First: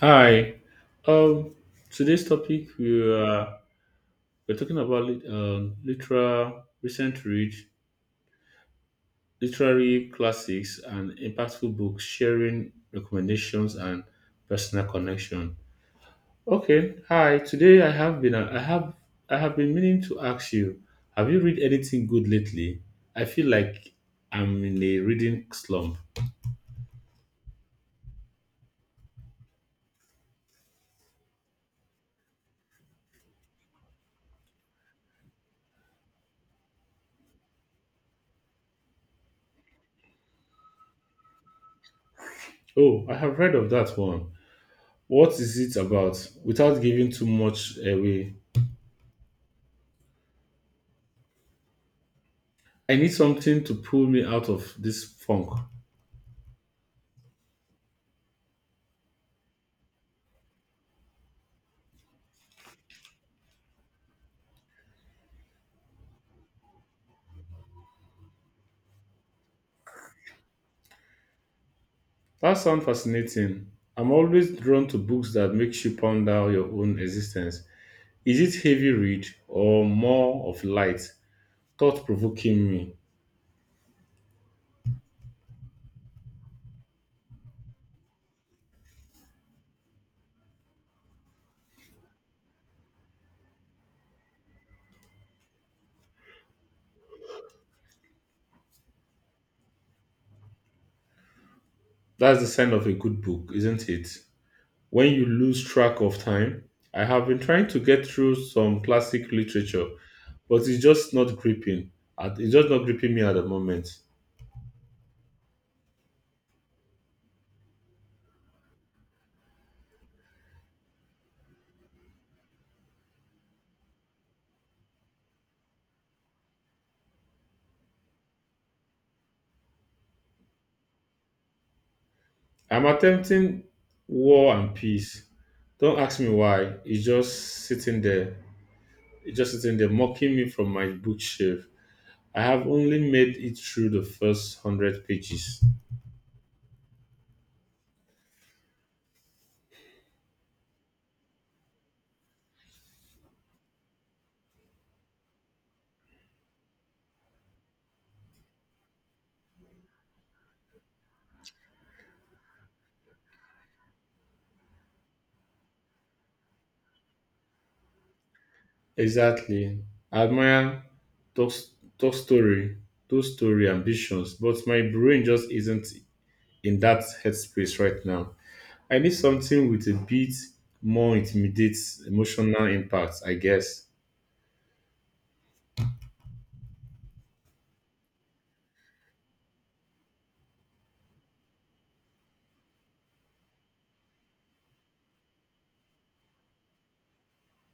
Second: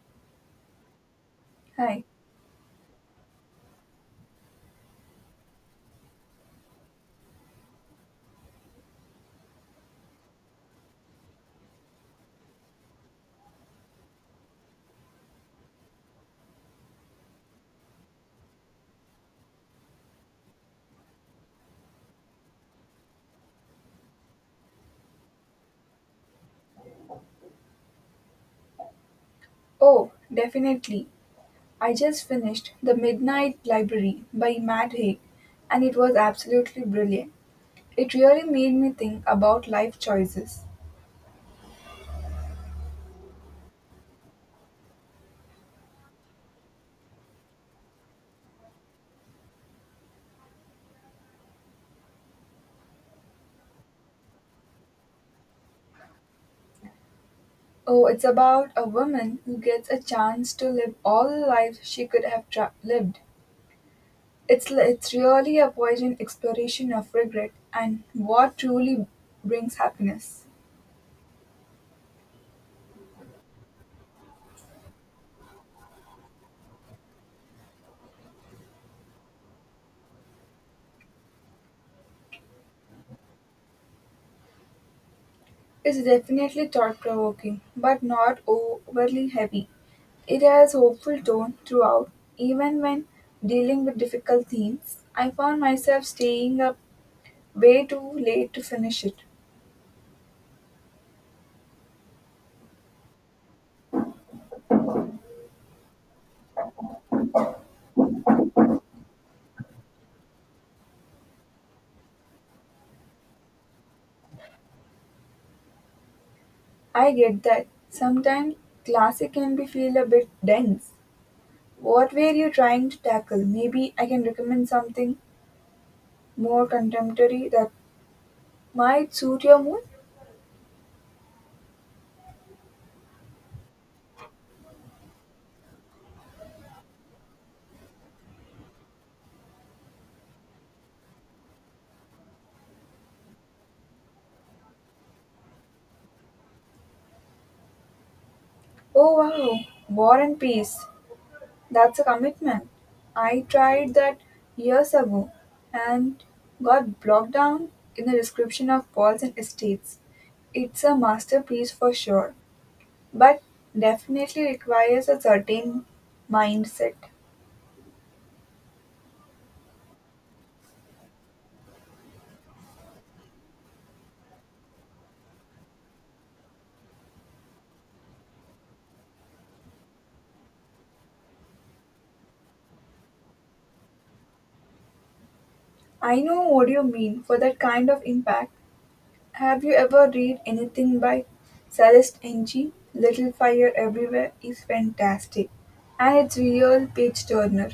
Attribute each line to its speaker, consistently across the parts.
Speaker 1: Hi. Um,
Speaker 2: Hi.
Speaker 1: Today's topic, we are we're talking about lit- literal recent read, literary classics, and impactful books, sharing recommendations and personal connection. Okay. Hi. Today I have been meaning to ask you, have you read anything good lately? I feel like I'm in a reading slump.
Speaker 2: Oh, definitely. I just finished The Midnight Library by Matt Haig, and it was absolutely brilliant. It really made me think about life choices.
Speaker 1: Oh, I have read of that one. What is it about? Without giving too much away, I need something to pull me out of this funk.
Speaker 2: Oh, it's about a woman who gets a chance to live all the lives she could have lived. It's really a poignant exploration of regret and what truly brings happiness.
Speaker 1: That sounds fascinating. I'm always drawn to books that makes you ponder your own existence. Is it heavy read or more of light, thought provoking me?
Speaker 2: It's definitely thought-provoking, but not overly heavy. It has hopeful tone throughout, even when dealing with difficult themes. I found myself staying up way too late to finish it.
Speaker 1: That's the sign of a good book, isn't it? When you lose track of time, I have been trying to get through some classic literature, but it's just not gripping. It's just not gripping me at the moment.
Speaker 2: I get that. Sometimes classic can be feel a bit dense. What were you trying to tackle? Maybe I can recommend something more contemporary that might suit your mood.
Speaker 1: I'm attempting War and Peace. Don't ask me why. It's just sitting there mocking me from my bookshelf. I have only made it through the first hundred pages.
Speaker 2: Oh wow, War and Peace. That's a commitment. I tried that years ago and got blocked down in the description of walls and estates. It's a masterpiece for sure, but definitely requires a certain mindset.
Speaker 1: Exactly. I admire Tolstoy, Tolstoy, Tolstoy ambitions, but my brain just isn't in that headspace right now. I need something with a bit more intimidate emotional impact, I guess.
Speaker 2: I know what you mean for that kind of impact. Have you ever read anything by Celeste Ng? Little Fire Everywhere is fantastic and it's real page turner.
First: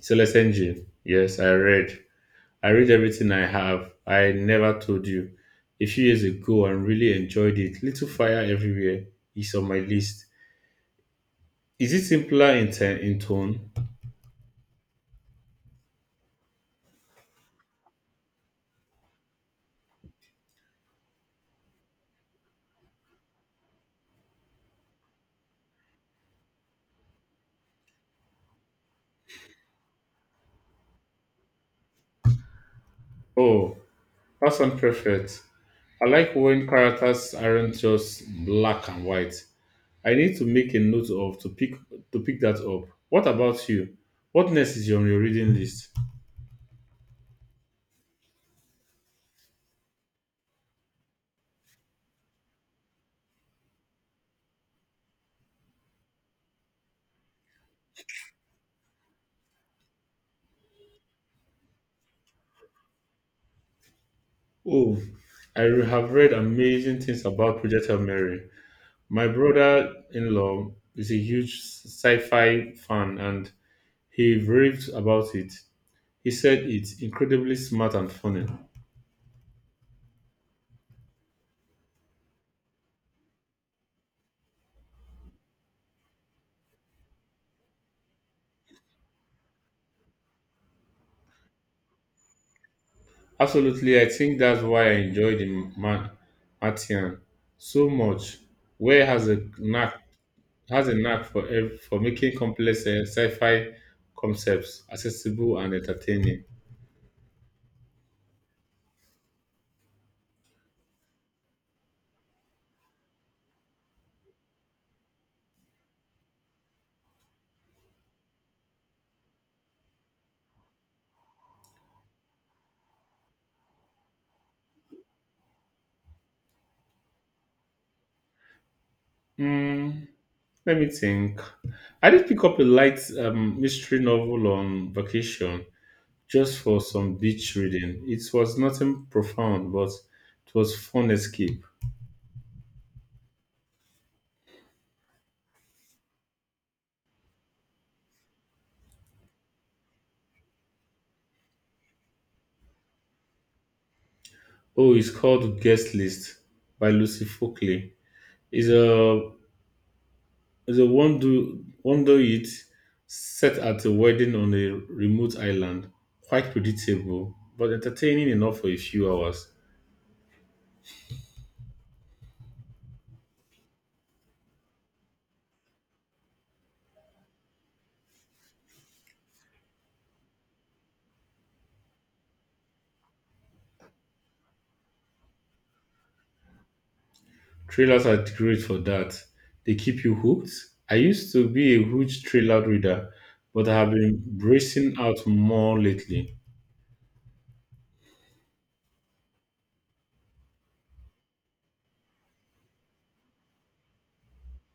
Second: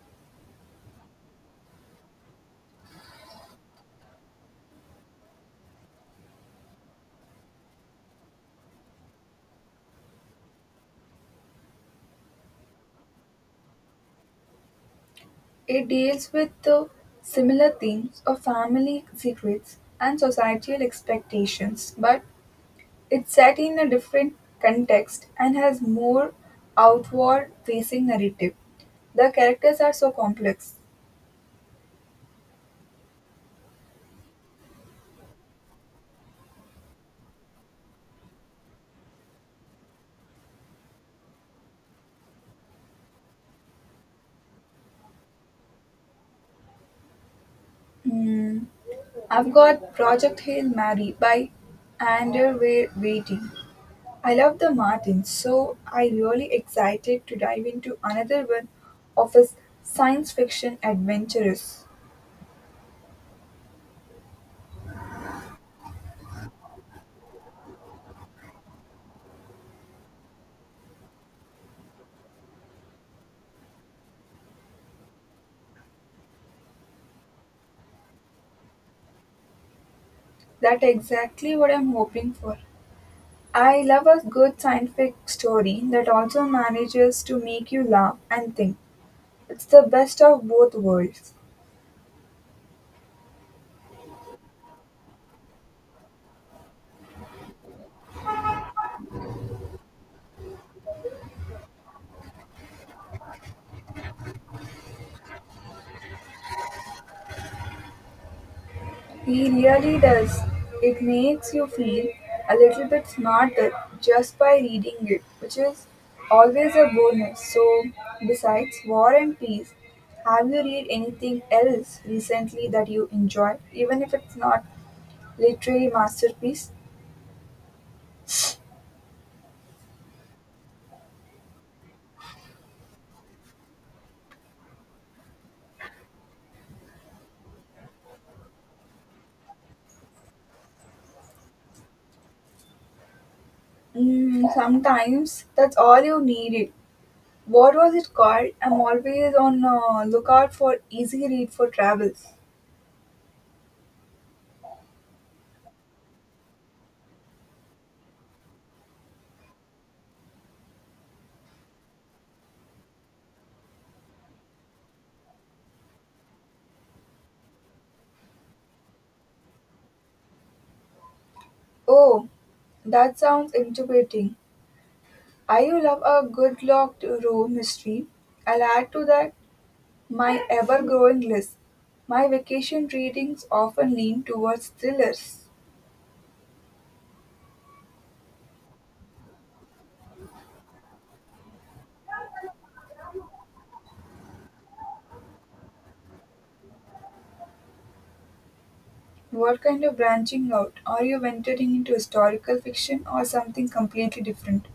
Speaker 1: Celeste Engine. Yes, I read. I read everything I have. I never told you. A few years ago and really enjoyed it. Little Fire Everywhere is on my list. Is it simpler in tone?
Speaker 2: It deals with the similar themes of family secrets and societal expectations, but it's set in a different context and has more outward facing narrative. The characters are so complex.
Speaker 1: Oh, that sounds perfect. I like when characters aren't just black and white. I need to make a note of to pick that up. What about you? What next is on your reading list?
Speaker 2: Hmm, I've got Project Hail Mary by Waiting. I love the Martin, so I really excited to dive into another one of his science fiction adventures.
Speaker 1: Oh, have read amazing things about Project Hail Mary. My brother in law is a huge sci fi fan and he raved about it. He said it's incredibly smart and funny.
Speaker 2: That's exactly what I'm hoping for. I love a good scientific story that also manages to make you laugh and think. It's the best of both worlds.
Speaker 1: Absolutely, I think that's why I enjoyed Martian so much. Where has a knack for making complex sci-fi concepts accessible and entertaining.
Speaker 2: He really does. It makes you feel a little bit smarter just by reading it, which is always a bonus. So, besides War and Peace, have you read anything else recently that you enjoy, even if it's not literary masterpiece?
Speaker 1: Mm, let me think. I did pick up a light mystery novel on vacation, just for some beach reading. It was nothing profound, but it was fun escape.
Speaker 2: Mm, sometimes that's all you needed. What was it called? I'm always on lookout for easy read for travels.
Speaker 1: Oh, it's called Guest List by Lucy Folkley. It's a it's a wonder wonder it set at a wedding on a remote island. Quite predictable, but entertaining enough for a few hours.
Speaker 2: Oh, that sounds intimidating. I you love a good locked room mystery. I'll add to that my ever-growing list. My vacation readings often lean towards thrillers.
Speaker 1: Trailers are great for that. They keep you hooked. I used to be a huge trailer reader, but I have been bracing out more lately.
Speaker 2: What kind of branching out? Are you venturing into historical fiction or something completely different?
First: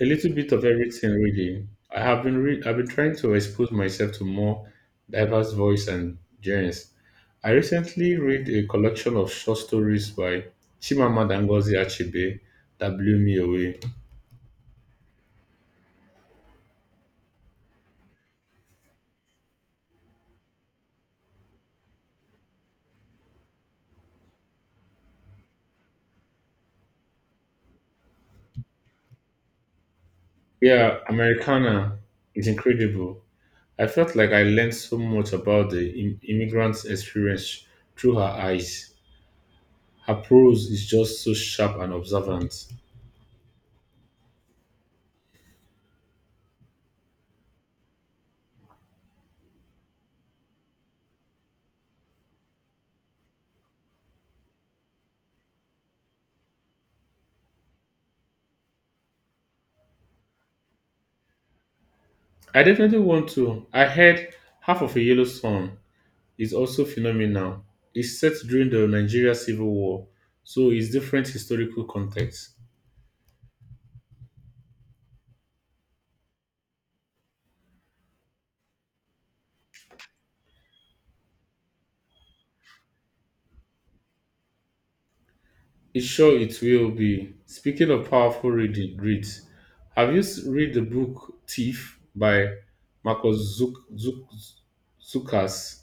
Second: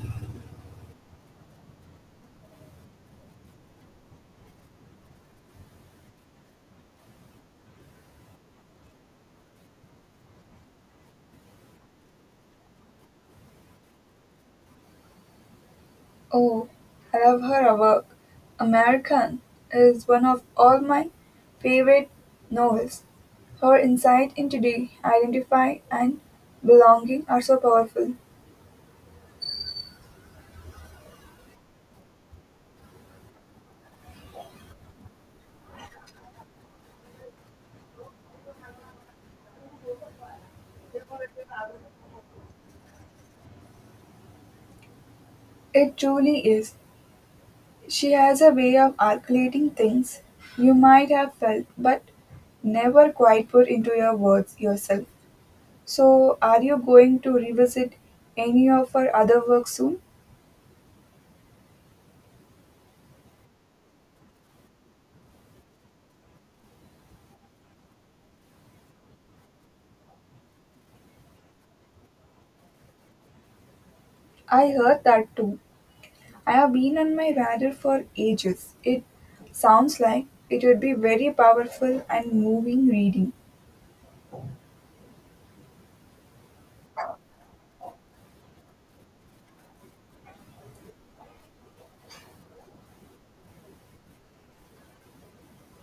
Speaker 1: A little bit of everything, really. I've been trying to expose myself to more diverse voice and genres. I recently read a collection of short stories by Chimamanda Ngozi Achebe that blew me away.
Speaker 2: Oh, I love her work. American is one of all my favorite novels. Her insight into the identify and belonging are so powerful.
Speaker 1: Yeah, Americana is incredible. I felt like I learned so much about the immigrant's experience through her eyes. Her prose is just so sharp and observant.
Speaker 2: It truly is. She has a way of articulating things you might have felt but never quite put into your words yourself. So, are you going to revisit any of her other work soon?
Speaker 1: I definitely want to. I heard half of a yellow sun is also phenomenal. It's set during the Nigeria Civil War, so it's different historical context.
Speaker 2: I heard that too. I've been on my radar for ages. It sounds like it would be very powerful and moving reading.
Speaker 1: It's sure it will be. Speaking of powerful reads, have you read the book Thief by Marcus Zukas?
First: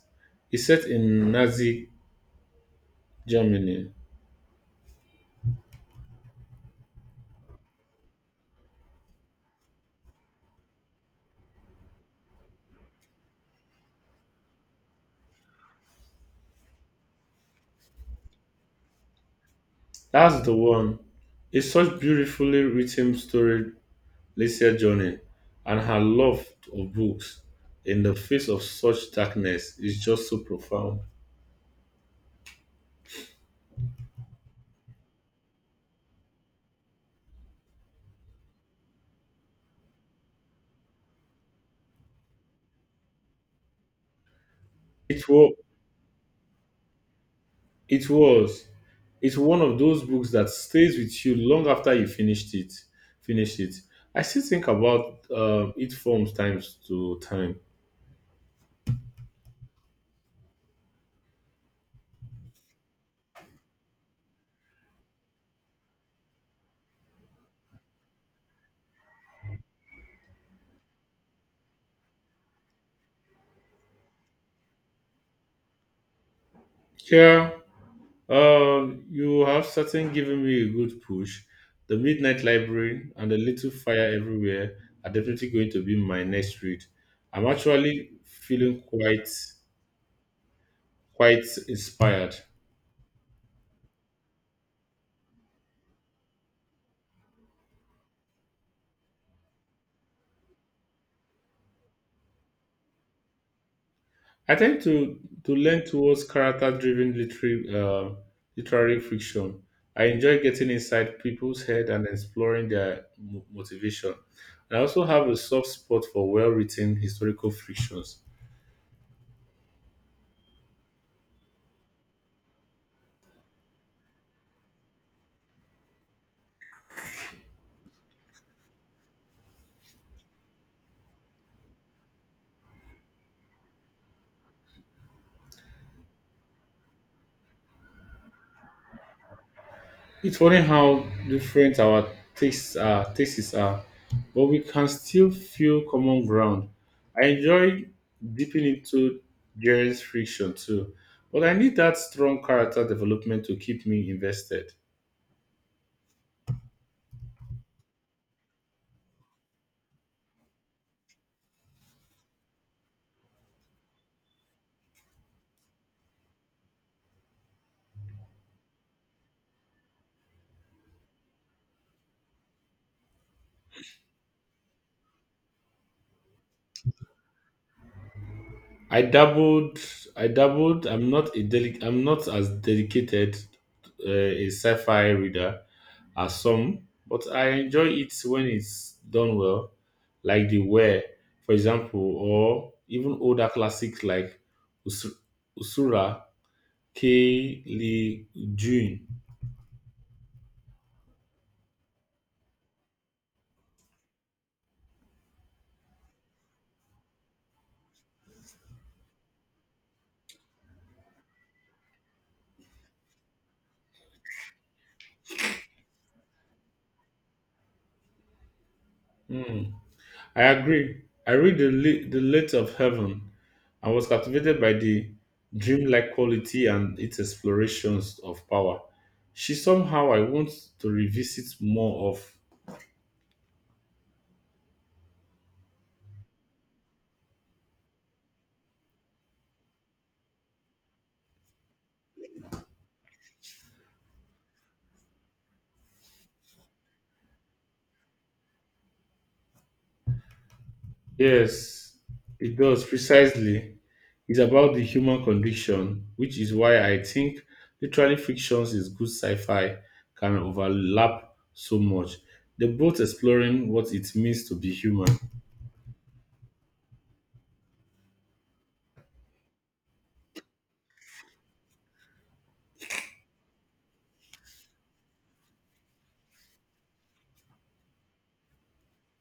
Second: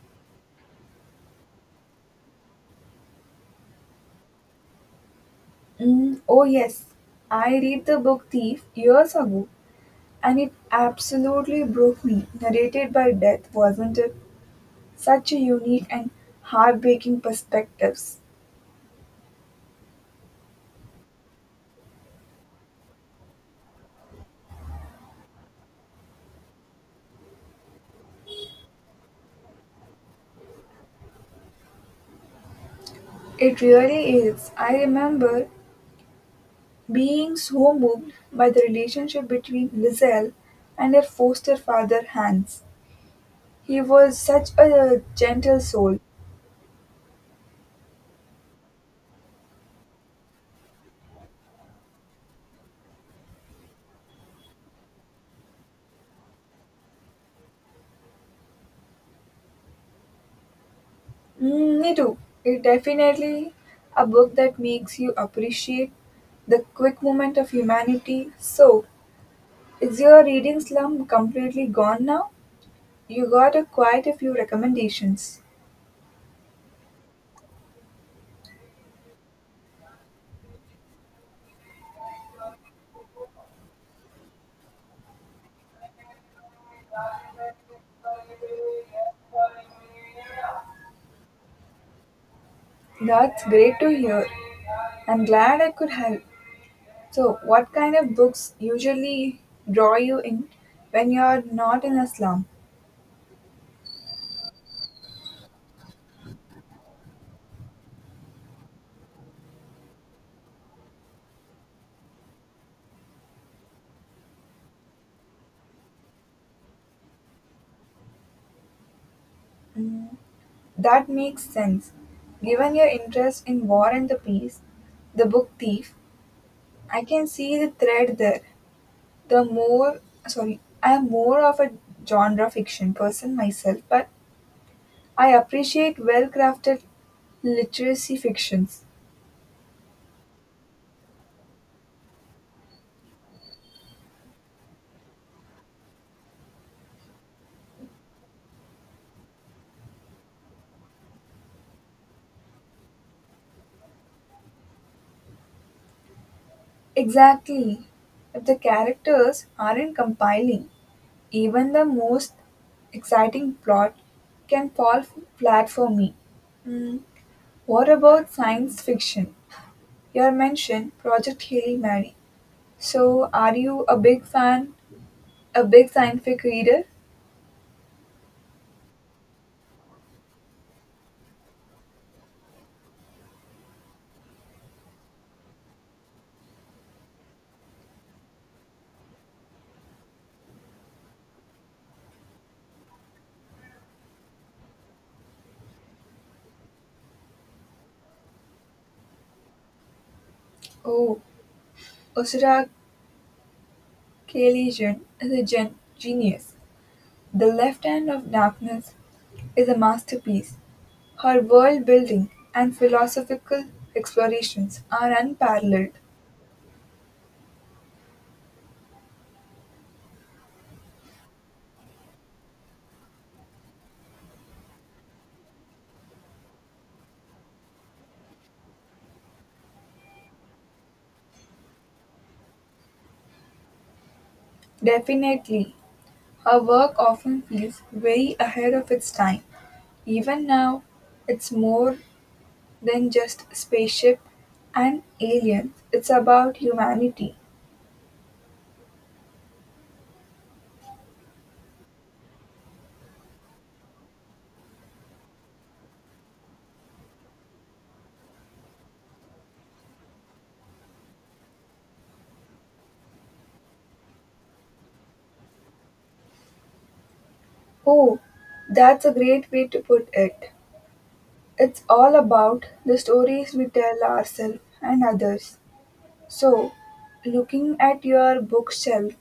Speaker 1: It's set in Nazi Germany.
Speaker 2: Mm, oh, yes, I read the book Thief years ago and it absolutely broke me. Narrated by Death, wasn't it? Such a unique and heartbreaking perspectives.
Speaker 1: That's the one. It's such beautifully written story Lycia Johnny, and her love of books in the face of such darkness is just so profound.
Speaker 2: It really is. I remember being so moved by the relationship between Lizelle and her foster father Hans. He was such a
Speaker 1: It was,
Speaker 2: gentle soul.
Speaker 1: it was, it's one of those books that stays with you long after you finished it. I still think about it from times to time.
Speaker 2: Mm, me too. It definitely a book that makes you appreciate the quick moment of humanity. So, is your reading slump completely gone now? You got a quite a few recommendations.
Speaker 1: Yeah, you have certainly given me a good push. The Midnight Library and The Little Fire Everywhere are definitely going to be my next read. I'm actually feeling quite inspired.
Speaker 2: That's great to hear. I'm glad I could help. So, what kind of books usually draw you in when you're not in a slump?
Speaker 1: I tend to lean towards character driven literary fiction. I enjoy getting inside people's head and exploring their motivation. And I also have a soft spot for well written historical fictions.
Speaker 2: Mm, that makes sense. Given your interest in War and the Peace, The Book Thief, I can see the thread there. The more, sorry, I am more of a genre fiction person myself, but I appreciate well crafted literacy fictions.
Speaker 1: It's funny how different our tastes are, but we can still feel common ground. I enjoy dipping into Jerry's friction too, but I need that strong character development to keep me invested.
Speaker 2: Exactly. If the characters aren't compiling, even the most exciting plot can fall flat for me. What about science fiction? Your mention, Project Hail Mary. So, are you a big fan, a big scientific reader?
Speaker 1: I dabbled, I dabbled. I'm not as dedicated a sci-fi reader, are some, but I enjoy it when it's done well, like the Ware, for example, or even older classics like Us- Usura K. Lee Jun.
Speaker 2: Oh, Usura Caelian is a genius. "The Left Hand of Darkness" is a masterpiece. Her world-building and philosophical explorations are unparalleled.
Speaker 1: Hmm, I agree. I read the Light of Heaven and was captivated by the dreamlike quality and its explorations of power. She somehow I want to revisit more of.
Speaker 2: Definitely, her work often feels very ahead of its time. Even now, it's more than just spaceship and aliens, it's about humanity.
Speaker 1: Yes, it does precisely. It's about the human condition, which is why I think literally fictions is good sci-fi can overlap so much. They're both exploring what it means to be human.
Speaker 2: Oh, that's a great way to put it. It's all about the stories we tell ourselves and others. So, looking at your bookshelf,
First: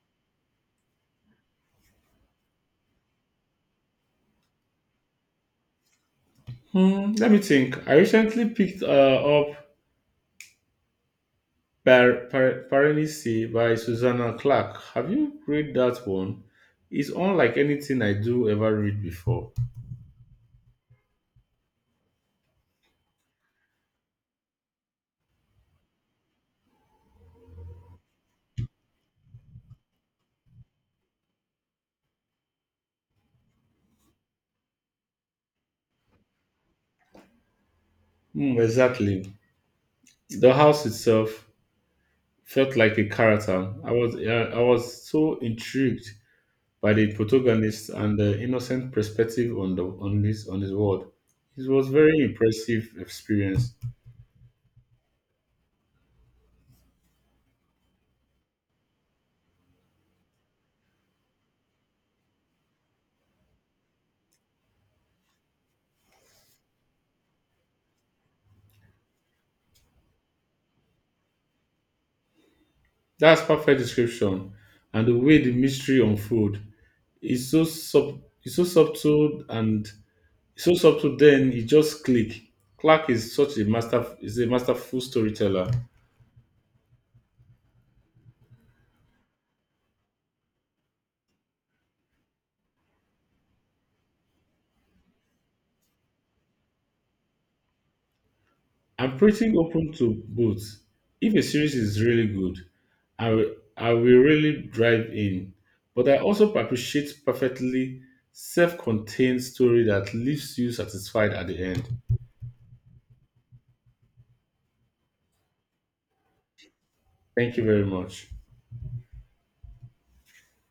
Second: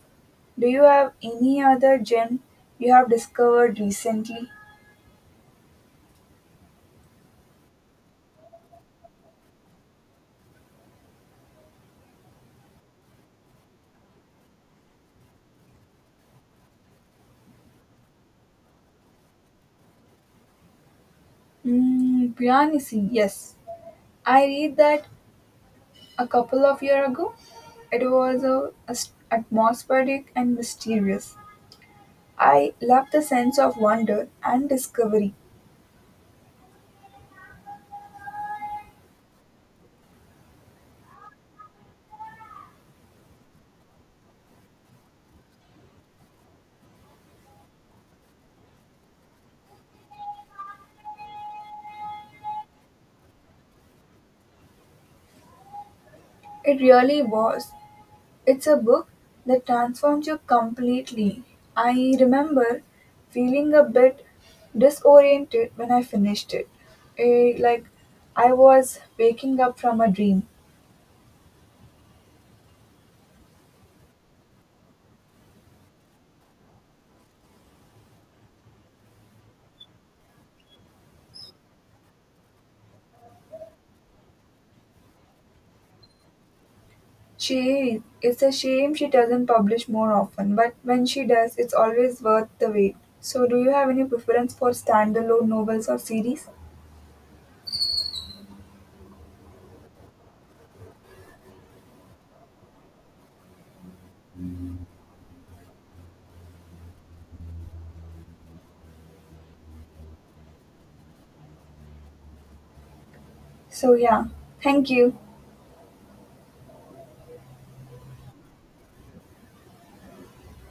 Speaker 2: do you have any other gem you have discovered recently?
Speaker 1: Hmm, let me think. I recently picked up Paranisi by Susanna Clark. Have you read that one? It's unlike anything I do ever read before.
Speaker 2: Mm, Piranesi, yes. I read that a couple of years ago. It was atmospheric and mysterious. I loved the sense of wonder and discovery.
Speaker 1: Hmm, exactly. The house itself felt like a character. I was so intrigued by the protagonist and the innocent perspective on the on this on his world. It was very impressive experience.
Speaker 2: It really was. It's a book that transforms you completely. I remember feeling a bit disoriented when I finished it. Like I was waking up from a dream.
Speaker 1: That's perfect description. And the way the mystery unfold is so subtle. Then it just click. Clark is such a master is a masterful storyteller.
Speaker 2: She it's a shame she doesn't publish more often, but when she does, it's always worth the wait. So do you have any preference for standalone novels or series?
Speaker 1: I'm pretty open to both. If a series is really good, I will really drive in. But I also appreciate perfectly self-contained story that leaves you satisfied at the end.
Speaker 2: So yeah. Thank you.
Speaker 1: Thank you very much.